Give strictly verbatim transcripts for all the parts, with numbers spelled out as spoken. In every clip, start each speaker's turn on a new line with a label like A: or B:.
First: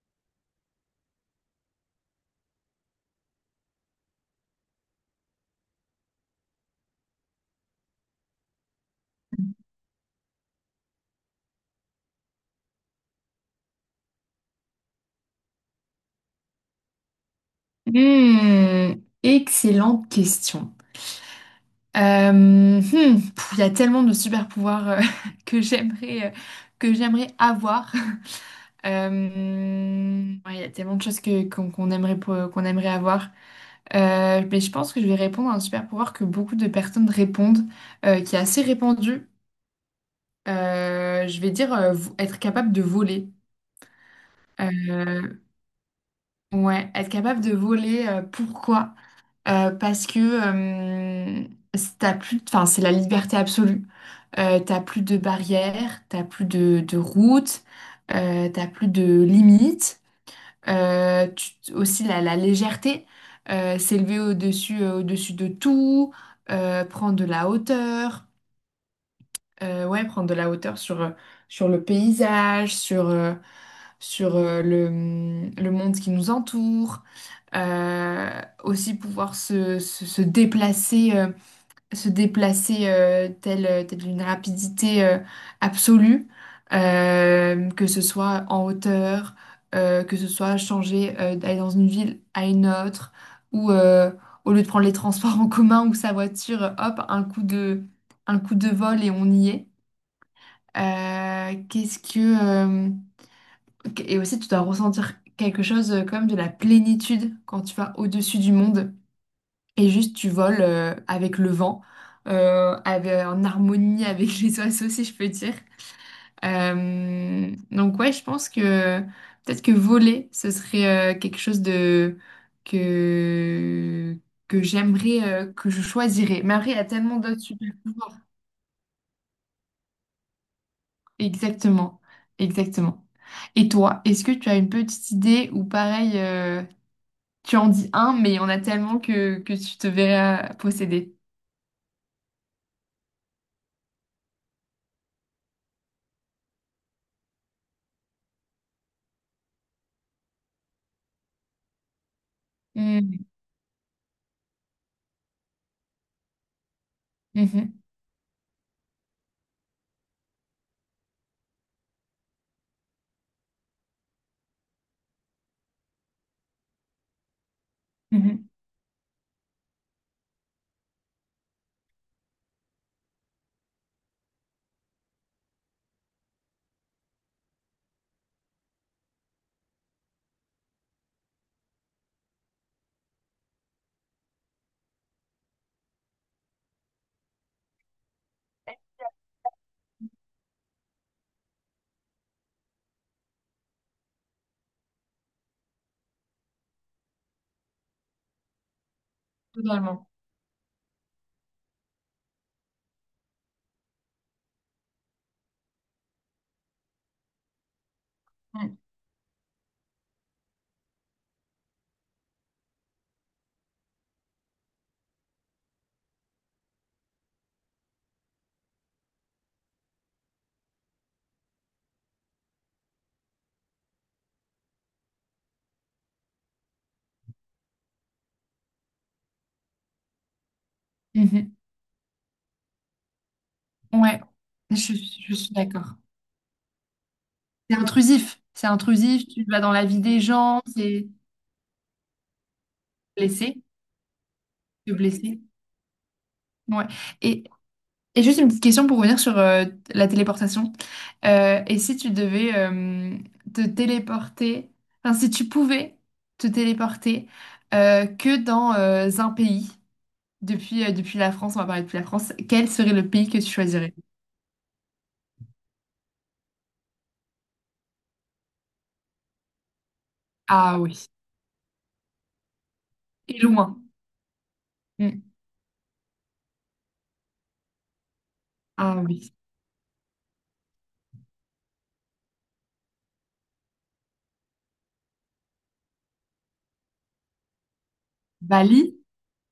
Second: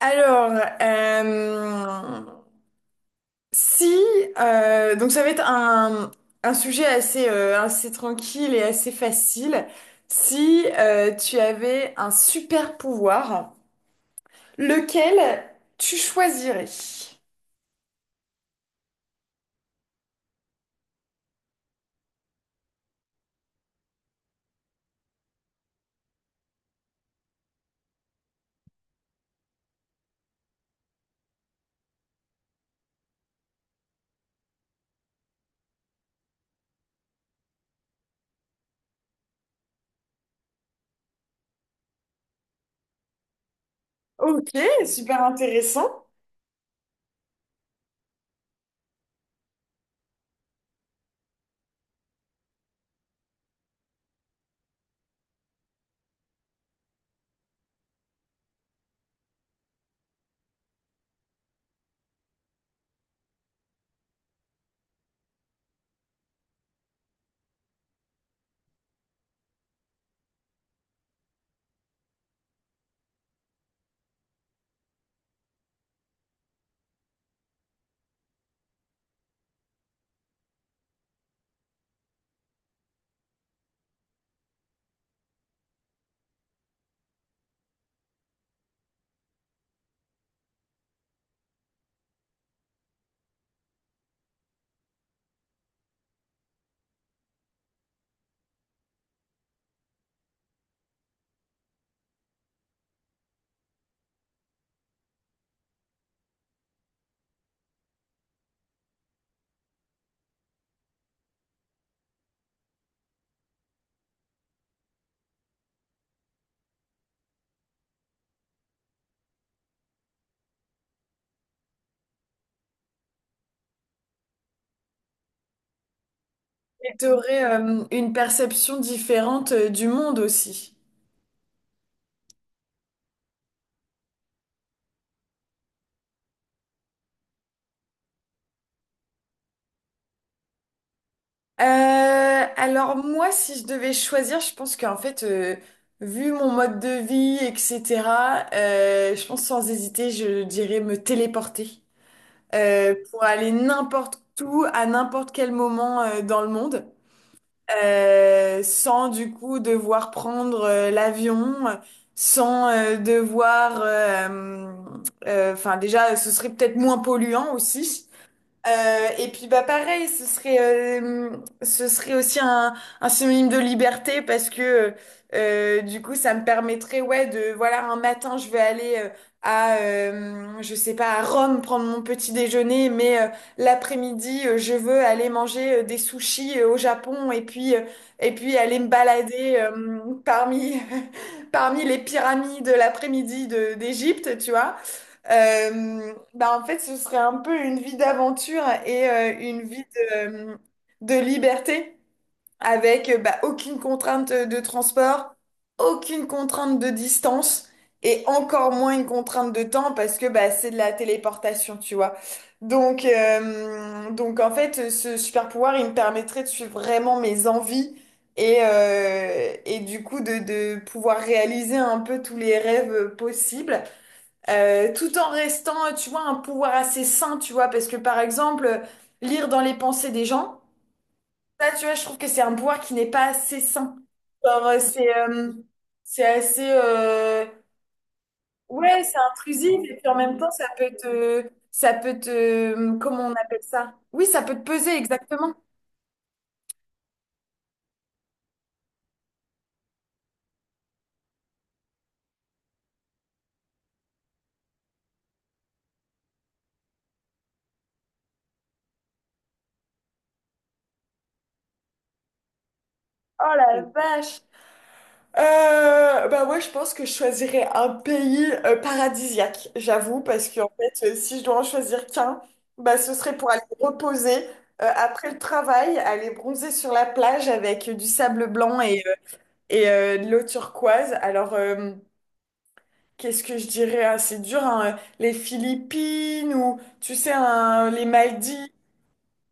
A: Alors, euh, si, euh, donc ça va être un, un sujet assez, euh, assez tranquille et assez facile. Si euh, tu avais un super pouvoir, lequel tu choisirais?
B: Hmm, Excellente question. Euh, hmm, pff, il y a tellement de super pouvoirs euh, que j'aimerais euh, que j'aimerais avoir. Euh, ouais, il y a tellement de choses que qu'on qu'on aimerait po- qu'on aimerait avoir. Euh, mais je pense que je vais répondre à un super pouvoir que beaucoup de personnes répondent, euh, qui est assez répandu. Euh, je vais dire euh, vo- être capable de voler.
A: Ok, super
B: Euh,
A: intéressant.
B: ouais, être capable de voler. Euh, pourquoi? Euh, parce que euh, c'est- t'as plus, enfin, c'est la liberté absolue. Euh, t'as plus de barrières, t'as plus de, de routes, euh, t'as plus de limites. Euh, tu- aussi la, la légèreté, euh, s'élever au-dessus, euh, au-dessus de tout, euh, prendre de la hauteur. Euh, ouais, prendre de la hauteur sur, euh, sur le paysage, sur, euh, sur euh, le, hum, le monde qui nous entoure. Euh, aussi pouvoir se, se, se déplacer, euh, se déplacer euh, telle, euh, telle une rapidité euh, absolue. Euh, que ce soit en hauteur, euh, que ce soit changer, euh, d'aller dans une ville à une autre, ou euh, au lieu de prendre les transports en commun ou sa voiture, hop, un coup de, un coup de vol et on y est. Euh, qu'est-ce que... euh, et aussi, tu dois ressentir quelque chose euh, comme de la plénitude quand tu vas au-dessus du monde et juste tu voles euh, avec le vent, euh, avec- euh, en harmonie avec les oiseaux, si je peux dire. Euh, donc ouais, je pense que peut-être que voler, ce serait euh, quelque chose de... que, que j'aimerais, euh, que je choisirais. Mais après, il y a
A: Et tu
B: tellement d'autres
A: aurais
B: super
A: une
B: pouvoirs.
A: perception différente euh, du monde aussi.
B: Exactement, exactement. Et toi, est-ce que tu as une petite idée ou pareil, euh, tu en dis un, mais il y en a tellement que, que tu te verras posséder.
A: Euh, alors moi, si je devais choisir, je pense qu'en fait, euh, vu mon mode de vie, et cetera, euh, je pense sans hésiter, je dirais me téléporter euh, pour
B: Mm,
A: aller n'importe où, à n'importe quel moment euh, dans le monde,
B: mhm,
A: euh, sans du coup devoir prendre euh, l'avion, sans euh, devoir... euh, euh, Enfin déjà, ce serait peut-être moins polluant aussi.
B: mhm.
A: Euh, et puis bah pareil, ce serait euh, ce serait aussi un, un synonyme de liberté parce que euh, du coup ça me permettrait ouais de voilà un matin je vais aller euh, à euh, je sais pas à Rome prendre mon petit déjeuner mais euh, l'après-midi euh, je veux aller manger euh, des sushis euh, au Japon et puis euh, et puis aller me balader euh, parmi parmi les pyramides l'après-midi de- d'Égypte, tu vois. Euh, bah en fait, ce serait un peu une vie d'aventure et euh, une vie
B: Totalement.
A: de, euh, de liberté avec euh, bah, aucune contrainte de transport, aucune contrainte de distance et encore
B: Mm,
A: moins une contrainte de temps parce que bah, c'est de la téléportation, tu vois. Donc, euh, donc en fait, ce super pouvoir, il me permettrait de suivre vraiment mes envies et, euh, et du coup de, de pouvoir réaliser un peu tous les rêves possibles. Euh, tout en restant, tu vois, un pouvoir assez sain, tu vois, parce que par exemple, euh, lire dans les pensées des gens,
B: mhm.
A: ça, tu vois, je trouve que c'est un pouvoir qui n'est pas assez sain.
B: Ouais,
A: Genre, euh,
B: je,
A: c'est
B: je
A: euh,
B: suis d'accord.
A: c'est assez, euh,
B: C'est intrusif, c'est
A: ouais, c'est
B: intrusif, tu vas dans
A: intrusif,
B: la
A: et
B: vie
A: puis en
B: des
A: même temps,
B: gens,
A: ça peut
B: c'est
A: te, ça peut te, comment on appelle
B: blessé,
A: ça? Oui, ça peut te
B: te
A: peser,
B: blesser.
A: exactement.
B: Ouais. Et, et juste une petite question pour revenir sur euh, la téléportation. Euh, et si tu devais euh, te téléporter, enfin si tu pouvais te téléporter euh, que dans euh, un pays, depuis, euh, depuis la France, on va parler depuis la France, quel serait le pays que tu
A: Oh la
B: choisirais?
A: vache! Euh, bah ouais, je pense que je choisirais un pays euh, paradisiaque, j'avoue, parce que en
B: Ah oui.
A: fait, euh, si je dois en choisir qu'un, bah ce serait
B: Et
A: pour aller
B: loin.
A: me reposer euh, après
B: Mm.
A: le travail, aller bronzer sur la plage avec euh, du sable blanc
B: Ah
A: et, euh,
B: oui.
A: et euh, de l'eau turquoise. Alors, euh, qu'est-ce que je dirais? Ah, c'est dur, hein, euh, les Philippines ou tu sais, un- les Maldives,
B: Bali,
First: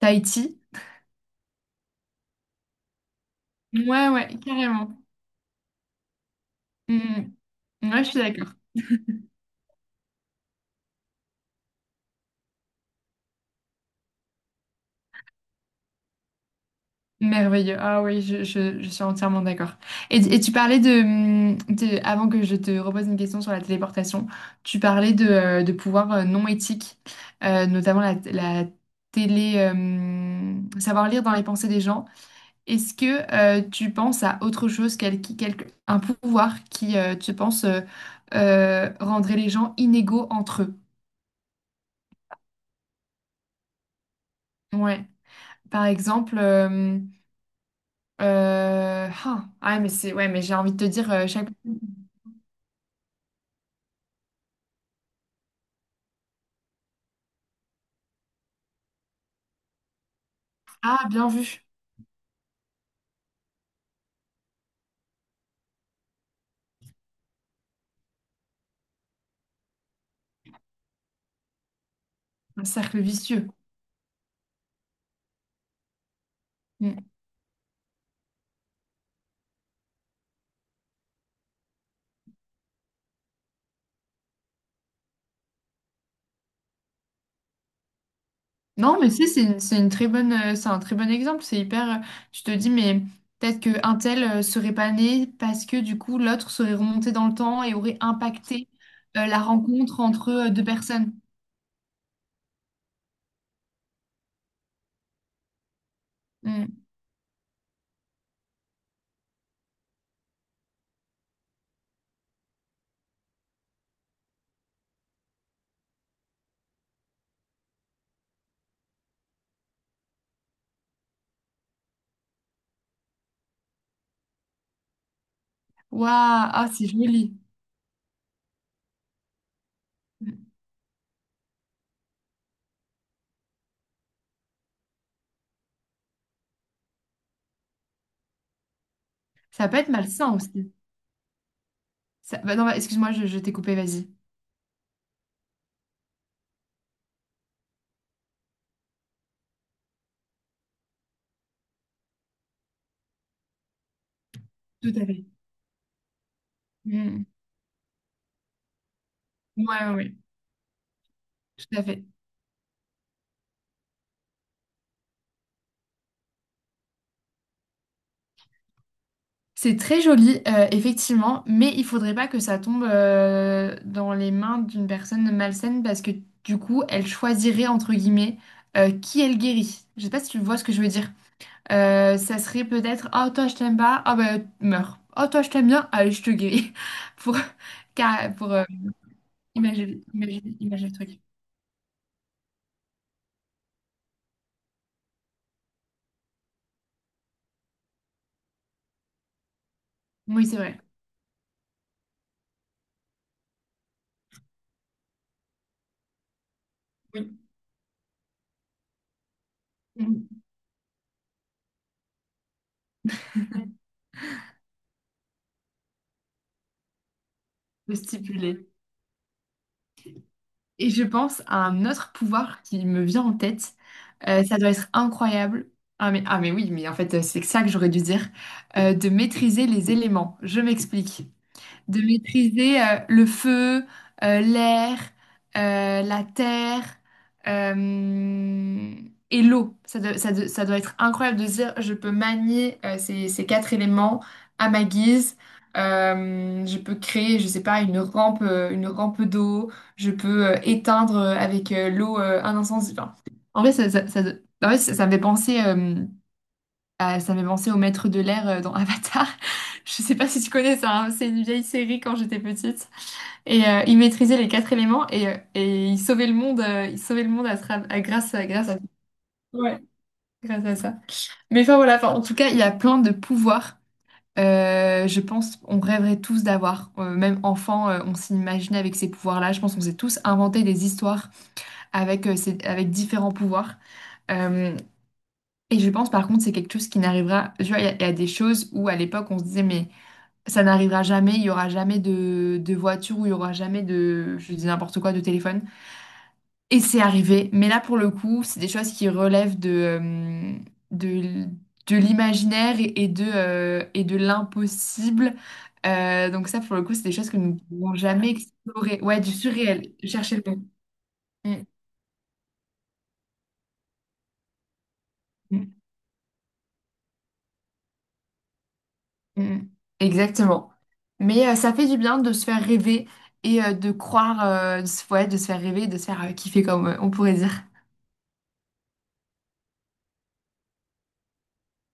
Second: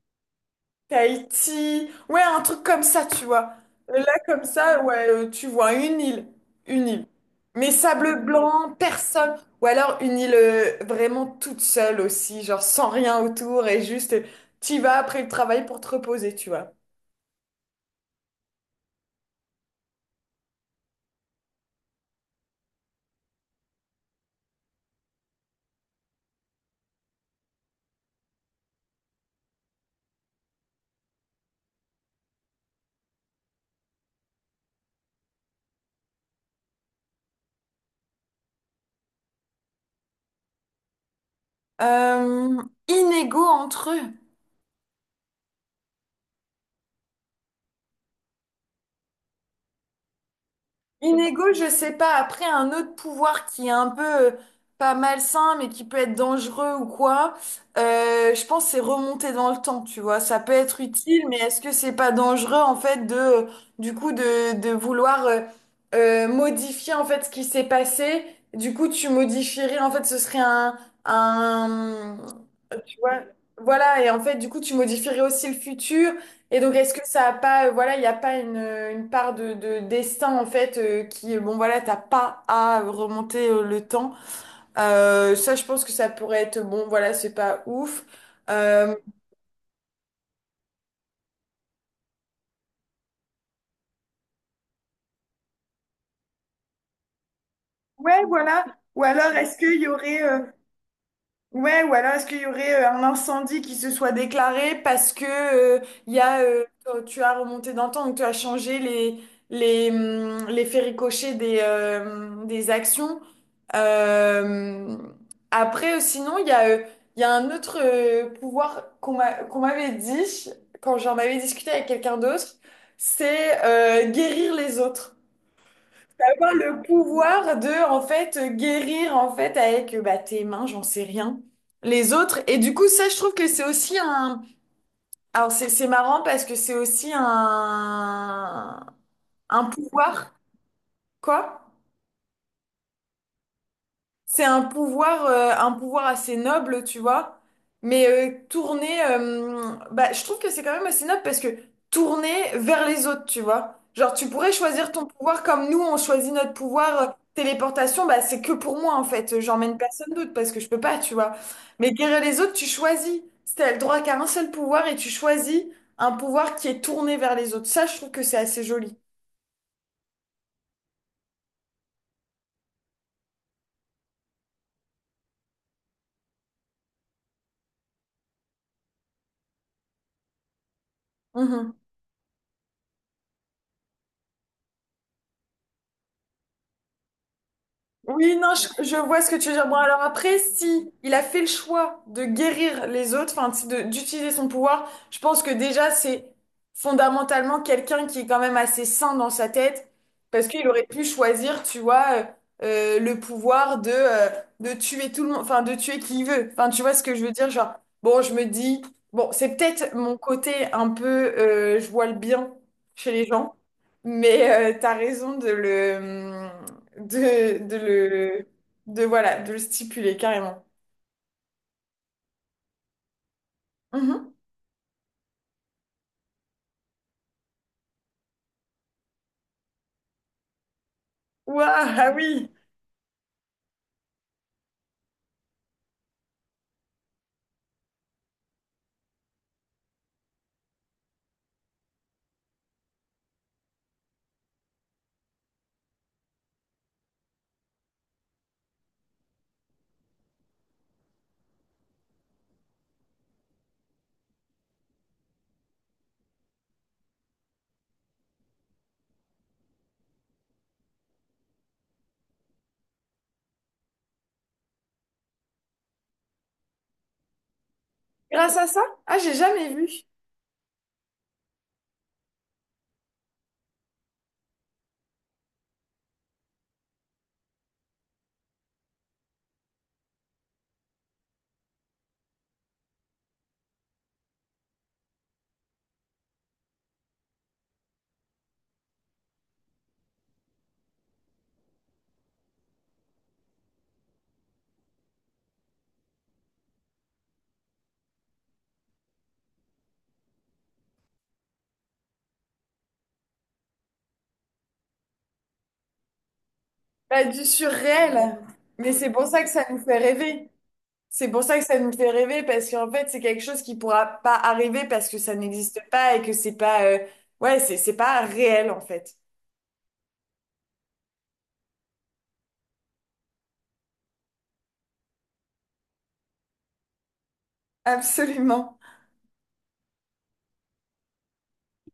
B: Tahiti.
A: Tahiti, ouais, un truc comme ça, tu vois. Euh,
B: Ouais,
A: Là,
B: ouais,
A: comme ça,
B: carrément.
A: ouais, euh, tu vois une île, une île.
B: Mm.
A: Mais
B: Ouais, je suis
A: sable
B: d'accord.
A: blanc, personne. Ou alors une île euh, vraiment toute seule aussi, genre sans rien autour et juste euh, t'y vas après le travail pour te reposer, tu vois.
B: Merveilleux. Ah oui, je, je- je suis entièrement d'accord. Et, et tu parlais de, hum, de- avant que je te repose une question sur la téléportation, tu parlais de, euh, de pouvoirs euh, non éthiques, euh, notamment la, la télé, hum, savoir lire dans les pensées des gens. Est-ce que euh, tu penses à autre chose, quel, qui- quel- un pouvoir qui, euh, tu penses, euh, euh, rendrait les gens inégaux entre eux?
A: Euh, inégaux entre eux.
B: Ouais. Par exemple, euh, euh, ah, ah, mais c'est, ouais, mais j'ai envie de te dire
A: Une
B: euh, chaque.
A: je sais pas. Après, un autre pouvoir qui est un peu euh, pas malsain, mais qui peut être dangereux ou quoi, euh, je pense que c'est remonter dans le temps, tu vois. Ça peut être
B: Ah,
A: utile,
B: bien
A: mais est-ce
B: vu.
A: que c'est pas dangereux, en fait, de, euh, du coup, de, de vouloir euh, euh, modifier, en fait, ce qui s'est passé? Du coup, tu modifierais, en fait, ce serait un, un,
B: Un cercle
A: Ouais,
B: vicieux.
A: voilà, et en fait, du coup, tu modifierais aussi le futur. Et donc, est-ce que
B: Mm.
A: ça a pas, euh, voilà, il n'y a pas une, euh, une part de, de destin, en fait, euh, qui, euh, bon, voilà, t'as pas à remonter euh, le temps. Euh, ça, je pense que ça pourrait être, bon, voilà, c'est pas ouf. Euh,
B: Non, mais c'est c'est une, c'est une très bonne, euh, c'est un très bon exemple. C'est hyper. euh, Tu te dis, mais peut-être qu'un tel euh, serait pas né parce que du coup, l'autre serait remonté dans le temps et aurait
A: ouais, voilà.
B: impacté
A: Ou
B: euh,
A: alors,
B: la
A: est-ce qu'il y
B: rencontre
A: aurait
B: entre
A: euh,
B: euh, deux personnes.
A: ouais, ou alors est-ce qu'il y aurait euh, un incendie qui se soit déclaré parce que euh, il y a, euh,
B: Mm.
A: tu as remonté dans le temps, donc tu as changé les, les, hum, les faits ricochets des, euh, des actions. Euh, Après, euh, sinon, il y a, euh, il y a un autre euh, pouvoir qu'on m'a- qu'on m'avait dit quand j'en avais discuté avec quelqu'un d'autre, c'est euh, guérir les autres.
B: Waouh,
A: Avoir
B: ah,
A: le
B: c'est joli.
A: pouvoir de en fait guérir en fait avec bah, tes
B: Mm.
A: mains, j'en sais rien, les autres. Et du coup, ça, je trouve que c'est aussi un. Alors c'est c'est marrant parce que c'est aussi un un
B: Ça peut être
A: pouvoir
B: malsain aussi.
A: quoi?
B: Ça- bah non, bah, excuse-moi, je, je t'ai coupé, vas-y.
A: C'est un pouvoir, euh, un pouvoir assez noble, tu vois. Mais euh, tourner, euh, bah, je trouve que c'est quand même assez noble parce que tourner vers les autres, tu vois. Genre, tu pourrais choisir
B: Tout
A: ton
B: à fait.
A: pouvoir comme nous, on choisit notre pouvoir euh,
B: Mm.
A: téléportation, bah, c'est que pour moi, en fait.
B: Ouais,
A: J'emmène
B: ouais,
A: personne
B: ouais.
A: d'autre parce que je peux pas, tu vois.
B: Tout à
A: Mais
B: fait.
A: guérir les autres, tu choisis. Si t'as le droit qu'à un seul pouvoir et tu choisis un pouvoir qui est tourné vers les autres. Ça, je trouve que c'est assez joli.
B: C'est très joli, euh, effectivement, mais il faudrait pas que ça tombe euh, dans les mains d'une personne malsaine parce que du coup, elle choisirait entre guillemets euh, qui elle guérit. Je sais pas si tu vois ce que je veux dire.
A: Mhm.
B: Euh, ça serait peut-être: oh toi je t'aime pas, ah bah meurs. Oh toi je t'aime bien, allez je te guéris pour car-
A: Oui, non,
B: pour euh,
A: je, je vois ce que tu veux dire. Bon, alors
B: imaginer,
A: après,
B: imaginer- imaginer
A: si
B: le
A: il
B: truc.
A: a fait le choix de guérir les autres, enfin, si de- d'utiliser son pouvoir, je pense que déjà, c'est fondamentalement quelqu'un qui est quand même assez sain dans sa tête, parce
B: Oui, c'est
A: qu'il
B: vrai.
A: aurait pu choisir, tu vois, euh, euh, le pouvoir de, euh, de tuer tout le monde, enfin, de tuer qui il veut. Enfin, tu vois ce que je veux
B: Oui.
A: dire? Genre, bon, je me dis, bon, c'est peut-être mon
B: On
A: côté un peu, euh, je vois le bien chez les gens. Mais euh, t'as raison de le, hum, de, de
B: peut
A: le
B: stipuler.
A: de voilà de le stipuler carrément.
B: Et je pense à un autre pouvoir qui me vient en tête.
A: Mhm.
B: Euh, ça doit être incroyable. Ah mais, ah mais oui, mais en fait, c'est ça que j'aurais dû dire. Euh, de maîtriser les éléments. Je m'explique:
A: Ouah,
B: de
A: ah oui.
B: maîtriser euh, le feu, euh, l'air, euh, la terre euh, et l'eau. Ça, doit- ça doit ça doit être incroyable de se dire, je peux manier euh, ces, ces quatre éléments à ma guise. Euh, je peux créer, je sais pas, une rampe, euh, une rampe d'eau. Je peux euh, éteindre euh, avec euh, l'eau euh, un incendie. Enfin, en vrai, ça, ça- ça- en vrai, ça- ça me fait penser. Euh, ah, ça m'est pensé au maître de l'air euh, dans Avatar. Je sais pas si tu connais ça, hein, c'est une vieille série quand j'étais petite. Et euh, il maîtrisait les quatre éléments et, euh, et il sauvait le monde, euh, il sauvait le monde à, tra- à- grâce à,
A: Grâce à
B: grâce à...
A: ça? Ah, j'ai jamais
B: Ouais.
A: vu.
B: Grâce à ça. Mais enfin voilà, enfin, en tout cas, il y a plein de pouvoirs. Euh, je pense on rêverait tous d'avoir. Euh, même enfant, euh, on s'imaginait avec ces pouvoirs-là. Je pense qu'on s'est tous inventé des histoires avec, euh, ces- avec différents pouvoirs. Euh, et je pense par contre, c'est quelque chose qui n'arrivera. Tu vois, il y, a il y a des choses où à l'époque on se disait, mais. Ça n'arrivera jamais, il y aura jamais de, de voiture ou il y aura jamais de, je dis n'importe quoi, de téléphone. Et c'est arrivé. Mais là, pour le coup, c'est des choses qui relèvent de, euh, de, l- de l'imaginaire et et de, euh, et de l'impossible. Euh, donc ça, pour le coup, c'est des
A: Bah,
B: choses que
A: du
B: nous ne pouvons jamais
A: surréel. Mais
B: explorer.
A: c'est
B: Ouais,
A: pour
B: du
A: ça que ça nous
B: surréel.
A: fait
B: Chercher
A: rêver.
B: le mot.
A: C'est pour ça
B: Mm,
A: que ça nous fait rêver parce qu'en fait, c'est quelque chose qui pourra pas arriver parce que ça n'existe
B: mm,
A: pas et que c'est pas euh, ouais, c'est c'est pas réel en fait.
B: mm. Mm. Exactement. Mais euh, ça fait du bien de se faire rêver et euh, de croire, euh, de se- ouais, de se faire rêver, de se faire euh, kiffer, comme euh, on pourrait dire.
A: Absolument.